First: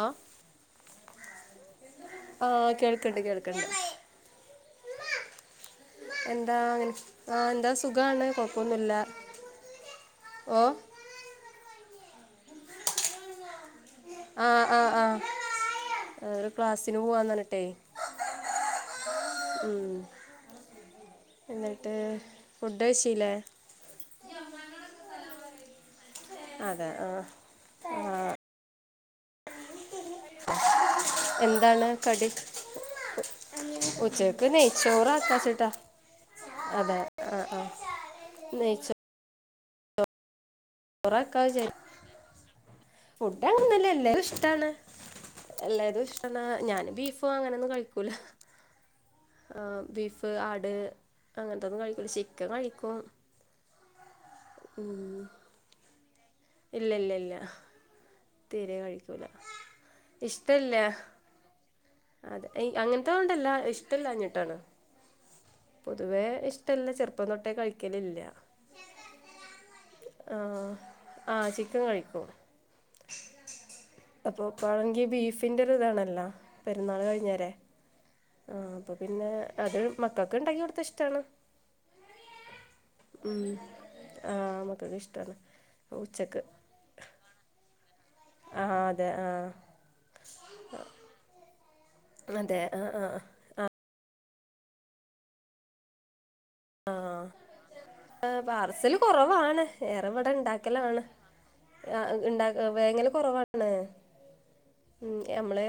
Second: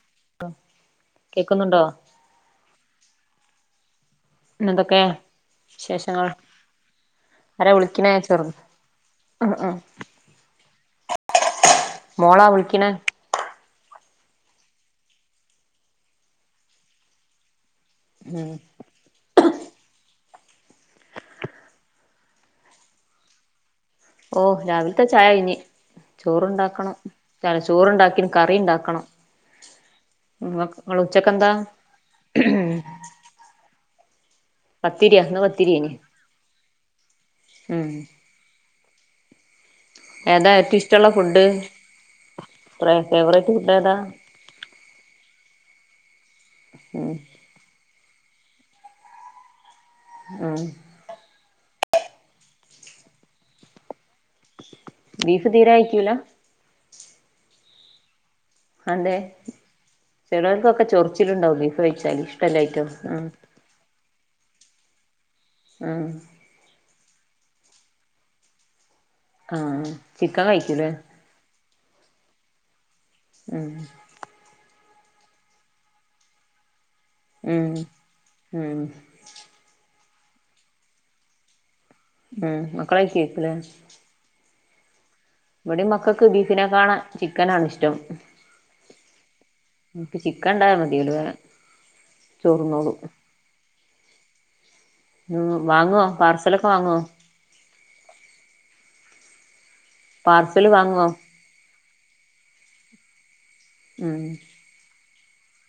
ആ കേക്ക്ന്നുണ്ടോ? ക്ക്‌ണ്ട് കേൾക്ക്‌ണ്ട്. വിശേഷങ്ങൾ എന്താ അങ്ങനെ ആഹ് ആരാ എന്താ വിളിക്കണേ സുഖാണ് ചെറുത് കൊഴപ്പൊന്നുല്ല ഉം ഉം ഓഹ് മോളാ വിളിക്ക്‌ണെ? ആഹ് ആഹ് ആഹ് ഓര് ക്ലാസ്സിന് പോവാന്നർഞ്ഞിട്ടെ ഉം ഉം എന്നിട്ട് ഫുഡ് കഴിച്ചില്ലേ ഓ രാവിൽത്തെ ചായ ഇനി അതെ ചോറുണ്ടാക്കണം ആഹ് ചൽ ആഹ് ചോറണ്ടാക്കിനു കറി ഇണ്ടാക്കണം ഇങ്ങ ഇങ്ങൾ ഉച്ചക്കെന്താ? എന്താണ് ഉച്ചക് ക്ക്‌ നെയ്ച്ചോറ് പത്തിരിയാ ആക്കാ ഇന്ന് ച്ചിട്ടാ പത്തിരിയേനി അതെ ആഹ് ആഹ് ഉം നെയച്ചോ ഏതാ ഏറ്റവും ഇഷ്ടമുള്ള കൊറേക്ക ഫുഡ് വിചാ ഫേവറേറ്റ് ഫുഡ് ഫുഡങ്ങനൊന്നു ഇല്ല ഏതാ എല്ലാതും ഇഷ്ടാണ് എല്ലാതും ഇഷ്ട്ടാണ് ഞാന് ഉം ബീഫോ അങ്ങനെ ഒന്നും കഴി ക്കൂല ആഹ് ബീഫ്, ഉം ആട് അങ്ങനത്തോന്നും കഴിക്കൂല ചിക്കൻ കഴിക്കും. ബീഫ് തീരെയയ്ക്കൂല ഇല്ലല്ലല്ലാ അതെ ഇഷ്ടമല്ല ചെലർക്കൊക്കെ ചൊറിച്ചില് ഉണ്ടാവൂല്ലേ അതെ എഹ് അങ്ങനത്തെ കൊണ്ടല്ല ഇഷ്ടല്ലാഞ്ഞി ട്ടണ് ഉം പൊതുവെ ഇഷ്ടല്ല ചെറുപ്പ് പ്പം തൊട്ടേ കഴിക്കലില്ല ആഹ് ചിക്കൻ കഴിക്കൂലെ ക്കൻ കഴിക്കും അപ്പൊ പഴ ഈ ബീഫിന്റൊരു ഇതാണല്ലോ പെരുന്നാൾ കഴിഞ്ഞരെ ഉം ആ ഉം അപ്പ പിന്നെ അത് മക്ക ക്ക്ണ്ടാക്കി കൊടുത്ത ഇഷ്ടാണ് ആ മക്കള് കഴിക്കോയ്ക്കൂലേ [unintelligible] ഇവിടെ മക്കക്ക് ഉച്ചക്ക് ബീഫിനെ കാണ ചിക്കനാണിഷ്ടം ആഹ് അതെ ആഹ് ഇൻക്ക് ചിക്ക ഇണ്ടായ മതില് അതെ ആഹ് ആഹ് ആഹ് ആ ഉം വാങ്ങോ പാർസ് ആഹ് എ പാർസലും പാർസല് വാങ്ങുവോ ആ ഇഹ് ഇണ്ടാ ഇഹ് വേങ്ങല് കൊറവാ ഉം മ് ഞമ്മള്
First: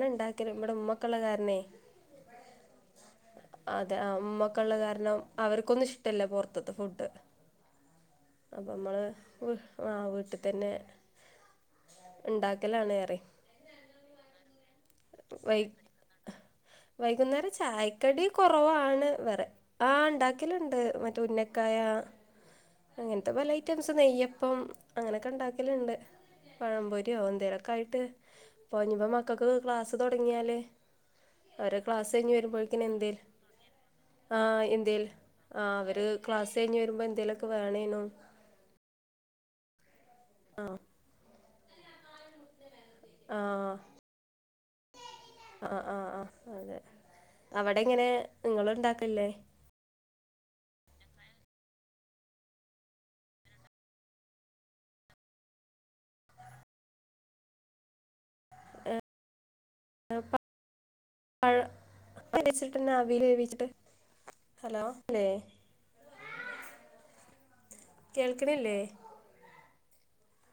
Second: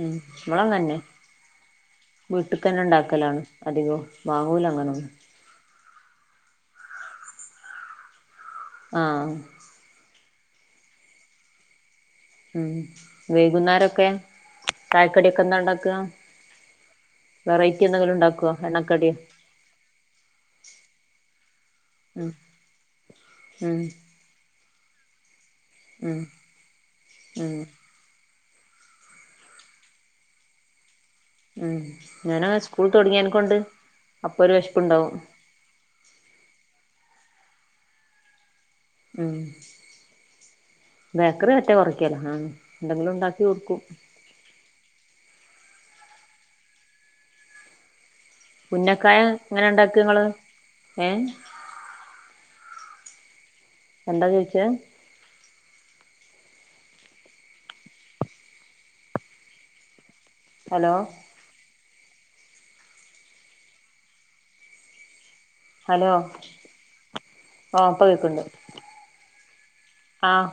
ഉം ഇവളങ്ങന്നെ കാരണേ വീട്ട്ക്കന്നെ ഇണ്ടാക്കലാണ് അധികൊ വാങ്ങൂല്ല അങ്ങനൊന്നും ലോം അവർക്കൊന്നിഷ് ടല്ല പൊറ്ത്ത്ത ഫുഡ് അപ്പമ്മള് ആഹ് വിഹ് ആ വീട്ട് തെന്നെ ഉം വൈകുന്നേരൊക്കെ ചായക്കടിയൊക്കെ എന്താ വൈ ഇണ്ടാക്കാ വൈകുന്നേരം വെറൈറ്റി എന്തെങ്കിലും ചായക്കടി ഇണ്ടാക്കോ കൊറവാണ് എണ്ണക്കടിയോ വെറെ ആ ഇണ്ടാക്കലണ്ട് മറ്റെ ഉന്നക്കായ ഉം അങ്ങൻത്തെ പല ഉം ഐറ്റംസ് നെയ്യപ്പം അങ്ങനൊക്കെണ്ടാക് എല്ണ്ട് ഉം പഴംപൊരിയൊ ഉം ഓന്തേലൊക്കായിട്ട് പോഞ്ഞിപ്പോ മക്കൾക്ക് ക്ലാസ് തൊടങ്ങിയാല് ഉം ഞാനാസ്കൂൾ എന്തേലും തൊട്ങേയ്നെ കൊണ്ട് അപ്പൊരു വെഷ്പ്പുണ്ടാവും ഹ് ക്ലാസെഴിഞ്ഞ് വരുമ്പൊ എന്തേലൊക്കെ വേണേനും ഉം ആ ബേക്കറി [unintelligible] എന്തെങ്കിലും ആ ഉണ്ടാക്കി കൊടുക്കും അ അ അ ആ അതെ അവടെങ്ങനെ പുന്നക്കായ ങ്ങനെ ഇണ്ടാക്ക ങ്ങള് എ എന്ത ചോയിചെ ഏ [unintelligible] ഹലോ വിരിച്ചിട്ടന്നെ ആവീല് വേവിച്ചിട്ട് ഹലോ ല്ലേ ഹലോ ഓ പ്പ കേക്ക്‌ണ്ട് കേൾക്കണില്ലേ ആഹ്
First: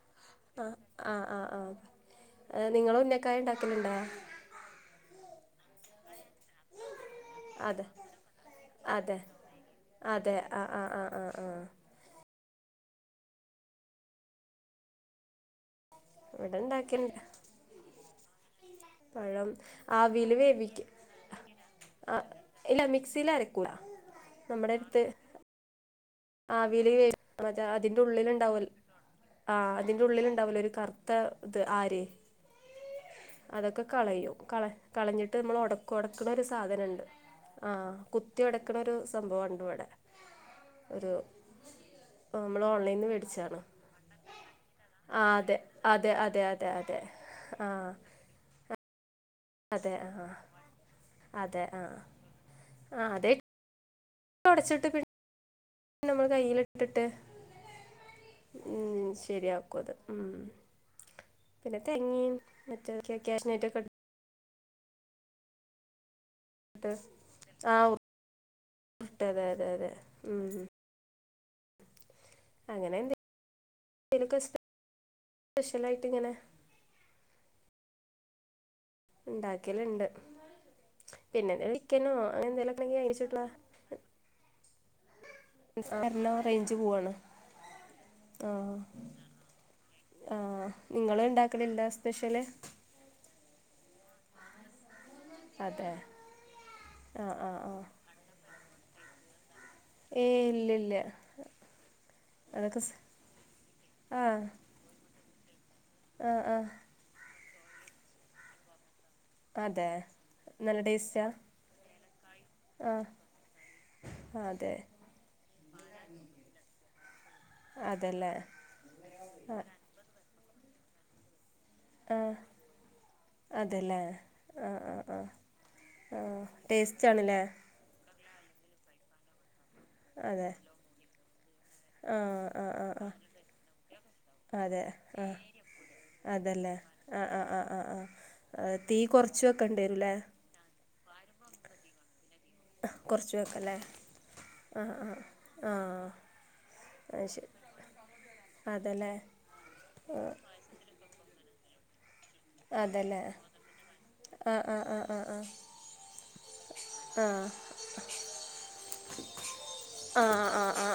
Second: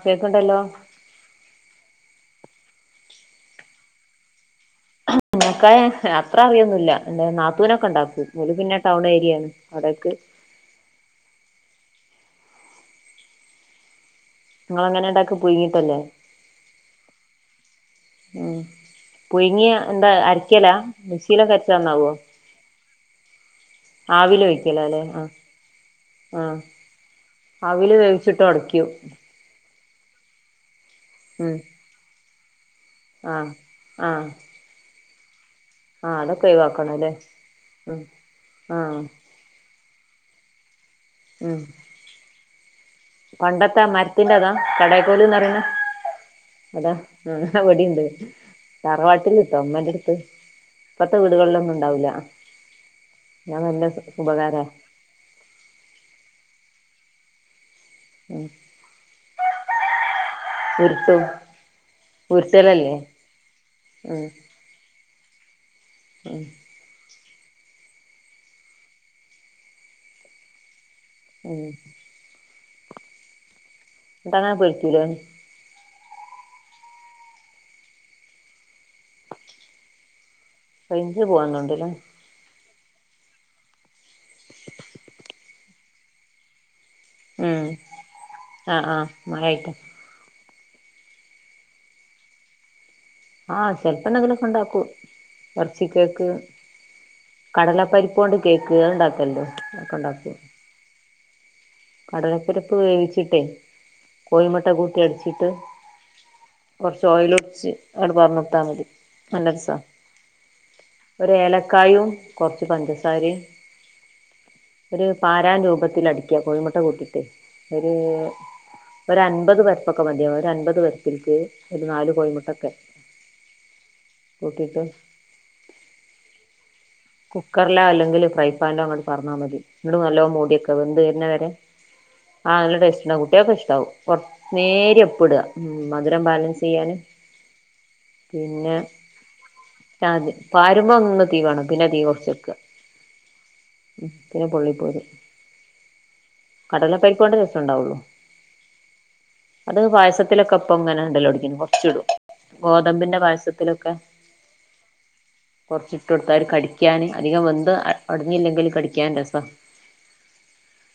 അ അ ആഹ് ആ ഹ് നിങ്ങളുന്നക്കായണ്ടാക്കലുണ്ടോ ഉന്നക്കായ ത്ര അറിയൊന്നുല്ല ന്റെ അതെ നാത്തൂനൊക്കെണ്ടാക്കും ഓല് പിന്നെ ടൗൺ അതെ ഏരിയേണ് വാടാക്ക് അതെ ആ ആ ആ ആ ആ ങ്ങളെങ്ങെനെ ഇണ്ടാക്ക പുയ്ങ്ങീട്ടല്ലെ ഇവടെണ്ടാക്കിൺ ഉം പുയ്ങ്ങിയ എന്താ ആവിൽ അരക്കലാ വേവിക്കും മിക്സ്സീലൊക്കെ അര്ച്ചാന്നാവോ? സിലര ആവീല് വേയിക്കലാലെ ആഹ് ആവില് വേ അത് അതിന്റെ ഉള്ളിൽ വേവിച്ചിട്ട് ഇണ്ടാവൽ ഒടക്കും ആഹ് അതിന്റെ ഉള്ളിൽ ഇണ്ടാവുല്ലോ ഒരു കർ ത്ത ഉം ത് ആര് ആ അതൊക്കെ ആ കളയും കള കളഞ്ഞ് ട്ട് അമ്മള് ഒടക്കും ആ ഒടക്കണൊരു അതൊക്കെ ഒഴിവാക്കണം സാധനണ്ട് ല്ലേ ആ ഉം കുത്തി ഒടക്ക്ണൊരു സംഭവണ്ട് വടെ. മ് മ്മള് ഓൺ പണ്ടത്തെ മരത്തിന്റെ അതാ ആ കടൈക്കോലിന്ന് അതെ പറയുന്ന അതെ അതെ അതെ അതാ അതെ ആ അവടെണ്ട് തറവാട്ടിൽ അതെ നമ്മടെടുത്ത് ആ പത്ത് അതെ വിടുകളിലൊന്നും ആ ഇണ്ടാവുല്ല ആ അത് ഞങ്ങ ഇന്നത് ഉപകാര ഉടച്ചിട്ട് പിന്നെ നമ്മൾ കയ്യില ഇട്ടിട്ട് ഉം ഉം ശരിയാക്കും അത് ഉം ഉരുട്ടും പിന്നെ തേങ്ങി ഉരുട്ടലല്ലേ മറ്റെ ക്കെ ക്യാഷിനട്ടൊക്കെ ഉം ഉം ആവ് ട്ട് അതെ അതെ അതെ ഉം ഉം ഉം അങ്ങനെ എന്തെ [unintelligible] ത്തിങ്ങനെ ഇണ്ടാക്കല്ണ്ട്. റേഞ്ച് പിന്നെന്തെലും പോവാന്നോണ്ട്ല്ലേ വിക്കനോ അങ്ങനെ എന്തെലൊ [unintelligible] നിസ്‌കർണോ കയ്ഞ്ഞ് ഉം ആഹ് ആഹ് മയ കയ്യട്ടേ ആ നിങ്ങള് ഇണ്ടാക്കലില്ലാ സ്പെഷ്യല്? ആ ചെൽപ്പോ എന്തെങ്കിലും ഒക്കെണ്ടാക്കും. എർച്ചി അതെ കേക്ക്, ആ ആ കടലപ്പരിപ്പ് കൊണ്ട് കേ ഇങ്ങള് ഇണ്ടാക്കൽ ണ്ടോ? ഏ ഇല്ല ഇല്ല. കടലപ്പരിപ്പ് വേവിച്ചിട്ടെ ആ കോയിമുട്ട കൂട്ടി അടിച് ട്ട് ആ ആ കൊർച്ച് ഓയിലു ച്ച് അങ്ങട്ട് പാർന്നൊട്ത്താ മതി. നല്ല രസ അതെ നല്ല ടേസ്റ്റാ ഒര് ഏലക്കായും കൊർച്ച് ആ പഞ്ചസാരിം അതെ ഒരു പാരാൻ രൂപത്തിൽ അടിക്ക കോഴിമു കൊട്ടിട്ട്. ഒരു അതല്ലേ ഒരു ആ അൻപത് പേർക്കൊക്കെ മതിയാവ അൻപത് [unintelligible] ആഹ് കോഴിമുട്ടൊക്കെ അതല്ലേ കൂട്ടിയിട്ട് ആഹ് ആഹ് ആഹ് ടേസ് കുക്കറില അല്ലെങ്കില് [unintelligible] ഫൻോ അങ്ങോട് പറഞ്ഞാൽ മതി. ന്നട്ട് നല്ലോ അതെ മൂടി വെക്ക വെന്ത് വെർണ വരെ ആ ആഹ് ആ നല്ല ആ ടേസ്റ്റ് ആ ഇണ്ടാകും കുട്ടിയാക്ക് ഇഷ്ടാകും കു അതെ നേരിയ ആ ഉപ്പ്ടാ മധുരം ബാലൻസ് അതല്ലേ ചെയ്യാന് ആ ആ ആ ആ ആ ആ, പിന്നെ തീ കുറച്ച് വെക്കേണ്ടി ചാ വരുമല്ലേ വരുമങ്ങ തീവണ പിന്നെ തീ കുറച്ച് കുറച്ച് വെക്കല്ലേ ആ [unintelligible] ആ ആ കടല അത് പരിപ്പോണ്ടെ ശരി രസണ്ടാവൊള്ളു അതല്ലേ അത് പായസത്തിലൊക്കപ്പം ഇടലെട ചുടു ഗോതമ്പിന്റെ അതല്ലേ പായസത്തിലൊക്കെ ആ ആ ആ ആ ആ ആ കൊറച്ചിട്ടോടു കടിക്കാന് അധികം വെന്ത് ഒടഞ്ഞില്ലെങ്കും കടിക്കാൻ രസ ആ ആ ആ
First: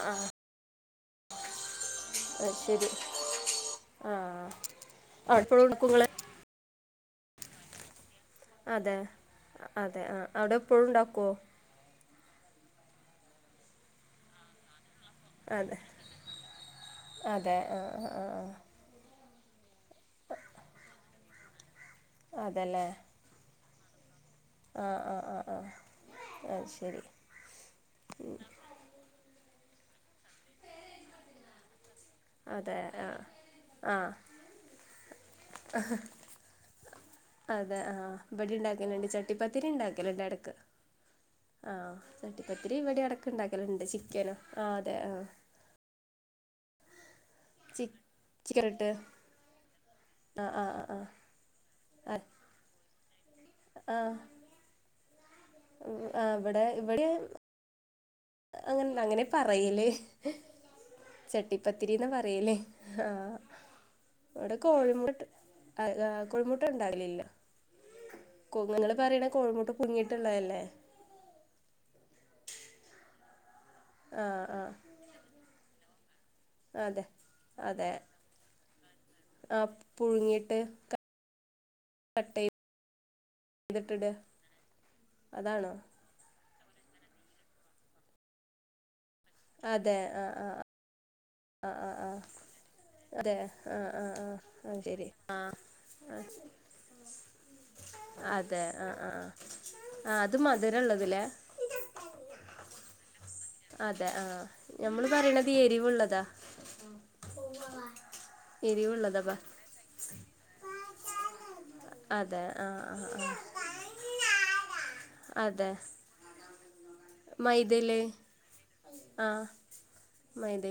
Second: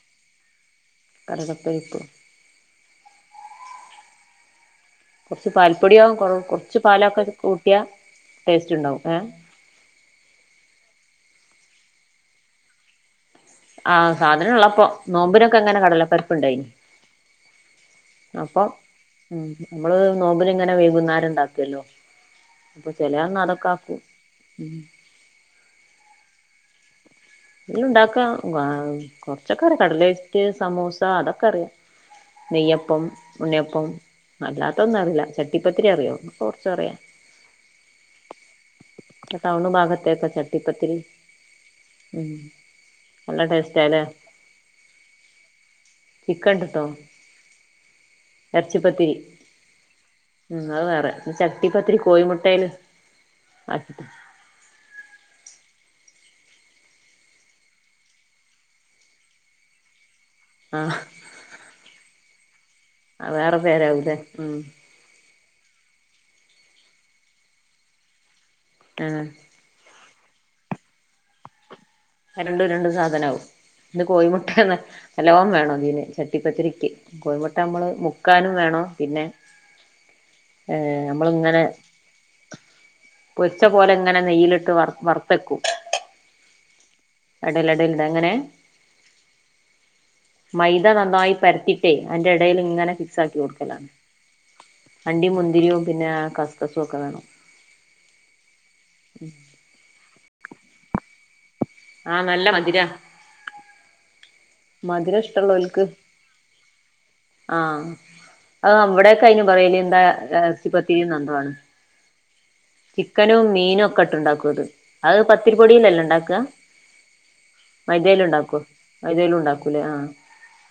കടലപ്പരിപ്പ് ആഹ് ശരി ആഹ്. കുറച്ച് പാൽപ്പൊടി ആകും കൊറ കുറച്ചു പാലൊക്കെ കൂട്ടിയ അതെ അതെ ആഹ് അവിടെ എപ്പോഴും ഇണ്ടാക്കുവോ? ആഹ് സാധന ള്ളപ്പൊ നോമ്പിനൊക്കെ അതെ അങ്ങനെ കടല പരിപ്പുണ്ടായിനി അതെ ആ ആ ആ അപ്പൊ ഉം നമ്മള് നോബ്ന്ങ്ങനെ വൈകുന്നേരം ഇണ്ടാക്കല്ലോ ആ അതല്ലേ അപ്പൊ ചലയന്നാ അതക ആഹ് ആഹ് ആഹ് ആഹ് അയ് ശ് ശരി [unintelligible] ചച്ചക്കറി കടലേറ്റ്, സമൂസ, അതൊക്കെ അറിയാം അതെ നെയ്യപ്പം, ആഹ് ഉണ്ണിയപ്പം, ആഹ് അല്ലാത്തൊന്നും അറില്ല ചട്ടിപ്പത്തിരി അറിയോ കുറച്ച അറിയാം അതെ ആഹ് ഇവിടെ ഉണ്ടാക്കലുണ്ട് ചട്ടിപ്പത്തിരി ടൗണ് ഉണ്ടാക്കലുണ്ട് ഭാഗത്തെക്കെ ഇടക്ക് ചട്ടിപ്പത്തിരി ആഹ് ഉം ചട്ടിപ്പത്തിരി ഇവിടെം നല്ല എടക്ക്ണ്ടാക്കല്ണ്ട് ടേസ്റ്റാല്ലേ ചിക്കന ആ അതെ ആഹ് ചിക്കട്ട്ട്ടോ ചി ചിക്കൻ ഇട്ട് എർച്ചിപ്പത്തിരി ആഹ് ഉ ആഹ് അത് ആഹ് വേറെ ചട്ടിപ്പത്തിരി ആഹ് കോഴിമുട്ടേൽ ആക്കിട്ട് ആ ഇവിടെ ഇവിടേ അങ്ങന്‌ണ്ട അങ്ങനെ പറയല് ആഹ് ചട്ടിപ്പത്തിരിന്ന പറയല് അത് ആഹ് വേറെ പേരാവൂലേ ഇവിടെ ഉം കോഴിമൊ ആ കൊഴിമുട്ട ഉണ്ടാകലില്ല [unintelligible] ങള് ആഹ് പറയ്ണേ കോഴിമുട്ട [unintelligible] ട്ട്ണ്ടായില്ലെ രണ്ടും രണ്ടും സാധനവും ഇത് ആഹ് ആഹ് കോഴിമുട്ടന്ന നല്ലോം വേണോതിന് ട്ടിപ്പത്തിരിക്ക് അതെ കോഴിമുട്ട നമ്മള് അതെ മുക്കാലും വേണം പിന്നെ ആഹ് പുഴുങ്ങിയിട്ട് ഏ നമ്മള് ഇങ്ങനെ കട്ട് പൊര്ച്ച പോലെ ചെയ്തിട്ടിട ഇങ്ങനെ നെയ്യിലിട്ട് വ വറുത്തെക്കും അതാണോ അടൽടലണ്ട അങ്ങനെ അതെ ആ മൈദ നന്നായി ആ പരത്തിട്ടേ അതിന്റെ ഇടയിൽ ഇങ്ങനെ ഫിക്സ് അതെ ആക്കി ആ കൊടുക്കലാണ് ആ ആ ആ ശരി അണ്ടിയും ആ മുന്തിരിയും പിന്നെ കസ്കസും ഒക്കെ വേണം അതെ ആ ആ ആ അത് മധുരം ഉള്ളത് ലേ ആഹ് നല്ല മതിരാ അതെ ആഹ് ഞമ്മള് മധുരം പറയണത് ഇഷ്ടൊല്ലോൽക്ക് എരിവുള്ളതാ ആഹ് അത് എരിവുള്ളതാ അവിടൊക്കെ പ അയിന്ന് പറയല് എന്താ എർച്ചിപ്പത് തിരി ന്നെന്തോ ആണ് അതെ ആഹ് ആഹ് ആഹ് ചിക്കനും മീനും ഒക്കെ ഇട്ട് ഉണ്ടാക്കും അത് അത് അതെ പത്തിരിപ്പൊടിന്നല്ലെ ഇണ്ടാക്ക മൈദയില് മൈദയിലുണ്ടാക്കോ മൈദയിലും ആഹ് ഉണ്ടാക്കൂല്ലേ ആഹ്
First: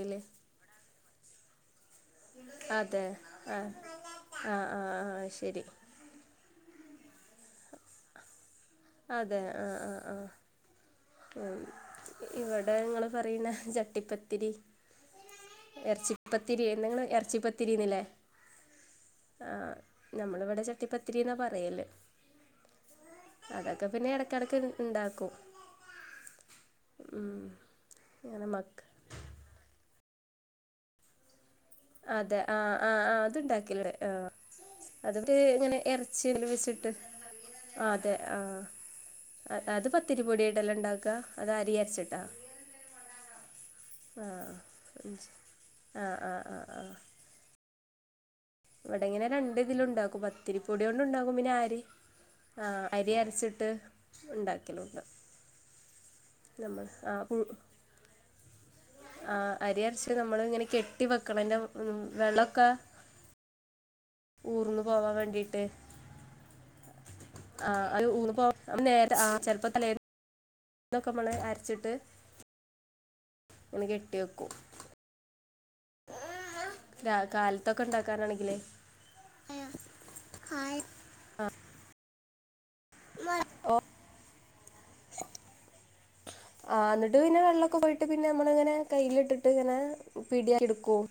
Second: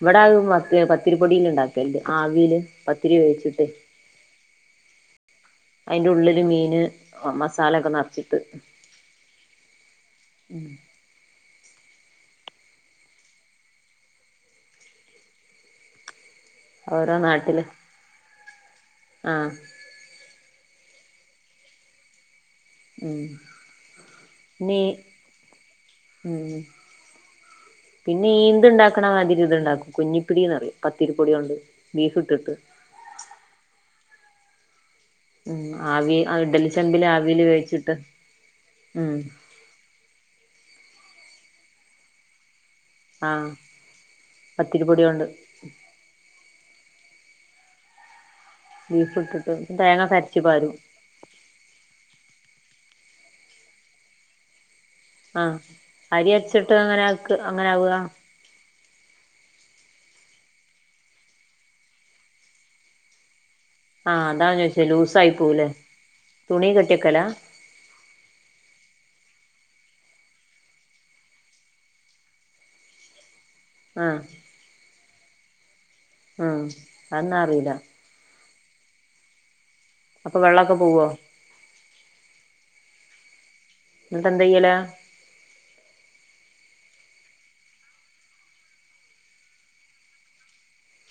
ഇവിടെ അത് മത്ത് പ പത്തിരിപൊടീല് ഇണ്ടാ ക്കൽ ണ്ട് ആവില് അതെ പത്തിരി വേച്ചിട്ടെ ആഹ് ആഹ് ആഹ് ആഹ് ശരി അയ്ന്റെ ഉള്ളില് മീൻ ന് ആ മസാലൊക്കെ നെർച്ചിട്ട് അതെ ആഹ് ആഹ് ആഹ് ഉം ഇവിടെ ങ്ങള് പറയ്ന്ന ചട്ടിപ്പത്തിരി എർച്ചി പ്പത്തിരിയേ നിങ്ങള് ഓരോ നാട്ടില് ഇറച്ചിപ്പത്തിരിന്ന് ല്ലേ ആഹ് നമ്മള്ഇവിടെ ട്ടിപത്തിരി ന്നാ പറയല് ഉം അതൊക്കെ പിന്നെ ഇടക്കിടക്ക് ന്നെ ഉണ്ടാക്കും ഉം ഉം പിന്നീ അങ്ങനെ ന്ത് മക്ക ണ്ടാക്കണമാതിരി ഇതു ഉണ്ടാക്കും കുഞ്ഞിപ്പിടിന്നറിയും പത്തിരിപ്പൊടിയോണ്ട് അതെ ആ ആ ആ അത്ണ്ടാക്ക അത്ട്ട് ഉം ഇങ്ങനെ ആവി എർച്ചി എല്ലും ഇഡലി വെച്ചിട്ട് ചെമ്പില് ആവില് വേവിച്ചിട്ട് ആതെ ആ ഉം അത് പത്തിരിപൊടിയായിട്ടല്ലേ ഇണ്ടാ ക്ക അത് അരി അര്ച്ചിട്ടാ ആഹ പത്തിരിപൊടിയോണ്ട് ആഹ് ആഹ് ബീഫ് ഇവിടങ്ങനെ ഇട്ടിട്ട് രണ്ട്തിലും തേങ്ങൊക്കെ ഉണ്ടാക്കും അരച്ച് പാരും പത്തിരിപ്പൊടിയോണ്ടും ണ്ടാക്കും പിന്നെ ആര് ആഹ് അരി അര്ച്ച്ട്ട് ണ്ടാക് ആഹ് അരി അര്ച്ചിട്ട് നമ്മൾ ആഹ് അങ്ങനെക്ക് പു അങ്ങനെ ആവ ആഹ് അരി അരച്ച് നമ്മള് ഇങ്ങനെ കെട്ടി വെക്കണം ൻ്റെ വെള്ളൊക്കെ ആഹ് അതാണ് ചോച്ചേ ലൂസായി പോവുലെ തുണി കെ ആ അത് ഊന്ന് പോ നമ് [unintelligible] ആ ചെലപ്പോ തലേന്ന് ന്നൊക്കെ മ്മള് അരച്ചിട്ട് തുണി കെട്ടി ആഹ് വെക്കും. ഉം രാ അതൊന്നും അറിയില്ല കാലത്തൊക്കെ ഇണ്ടാക്കാനാണെങ്കിലേ. അപ്പൊ വെള്ളക്കെ പോവോ? ഓ ഇന്നിട്ട് എന്തിയ്യലാ? ആ ഇന്നിട്ട് പിന്നെ വെള്ളൊക്കെ പോയിട്ട് പിന്നെ നമ്മള് ഇങ്ങനെ കയ്യിലിട്ടിട്ട് ഇങ്ങനെ പിടി ആയി ഇടുക്കും.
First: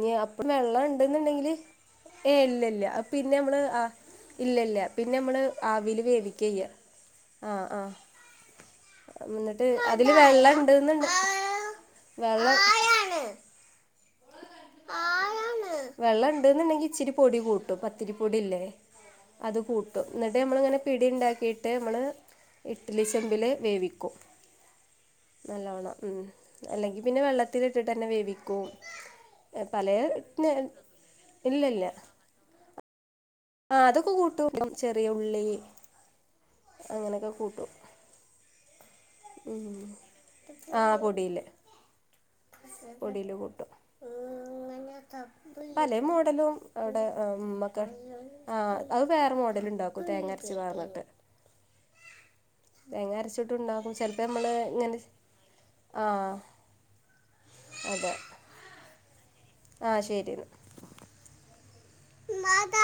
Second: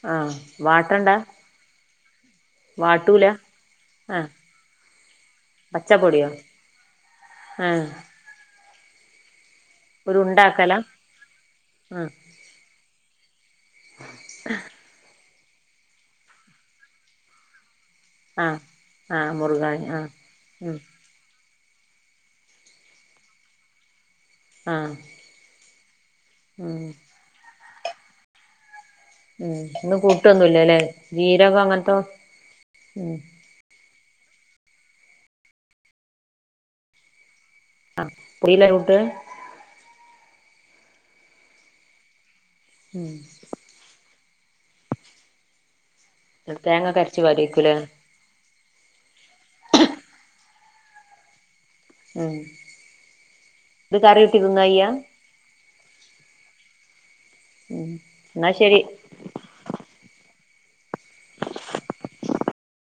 ഞി ആഹ് അപ്പം വെള്ളം വാട്ടണ്ടാ ഇണ്ട്ന്ന്ണ്ടെങ്കില് ഏയ് ഇല്ല ഇല്ല വാട്ടൂല പിന്നെ മ്മള് ആ ആഹ് ഇല്ലല്ല പിന്നെ മ്മള് ആവീല് പച്ചപ്പൊടിയോ വേവിക്കയ്യ ആഹ് ആഹ്. [unintelligible] ട്ട് അതില് ഒരു വെള്ള ഉണ്ടാക്കലാ ഇണ്ട്ന്ന്ണ്ട് ആ വെള്ള വെള്ളം ഇണ്ട്ന്ന്ണ്ടെങ്കി ഇച്ചിരി പൊടി കൂ ട്ടും ആ പത്തിരിപ്പൊടില്ലേ ആ അത് മുറുകാനി ആ കൂട്ടും ഇന്നിട്ട് ഉം ഞമ്മളിങ്ങനെ പിടി ഇണ്ടാക്കി ട്ട് നമ്മള് ഇഡ്ലി ചെമ്പില് വേവിക്കും. ആ നല്ലോണം ഉം ഉം ഉം അല്ലെങ്കി പിന്നെ വെള്ള ത്തിലിട്ടിട്ടന്നെ വേവിക്കും ഉം പല ഇന് കൂട്ടൊന്നുംല്ലല്ലേ ജീരക ഇല്ല ഇല്ല അങ്ങനത്തൊ ഉം ആ അതൊക്കെ കൂട്ടും ചെറിയ ഉള്ളി അങ്ങനൊക്കെ കൂട്ടും ആ പൊടിയില കുട്ട്ക ഉം ആ പൊടില് ഉം പൊടീല് കൂട്ടും [unintelligible] പല മോഡലും തേങ്ങ അവിടെ ഒക്കെ അരച്ച് പാരേക്കുല്ലേ അമ്മക്ക് ആഹ് അതു വേറെ മോഡൽ ഇണ്ടാക്കും തേങ്ങര രിച്ചു പാർന്നിട്ട് ഉം തേങ്ങ അരച്ചിട്ടുണ്ടാക്കും ഇത് കറി ചെലപ്പോ കൂട്ടി മ്മള് തിന്നാ ചെയ്യാ ഇങ്ങനെ ആഹ് ഉം ന്നാ ശരി ആഹ് ശരി ന്നാ മാതാ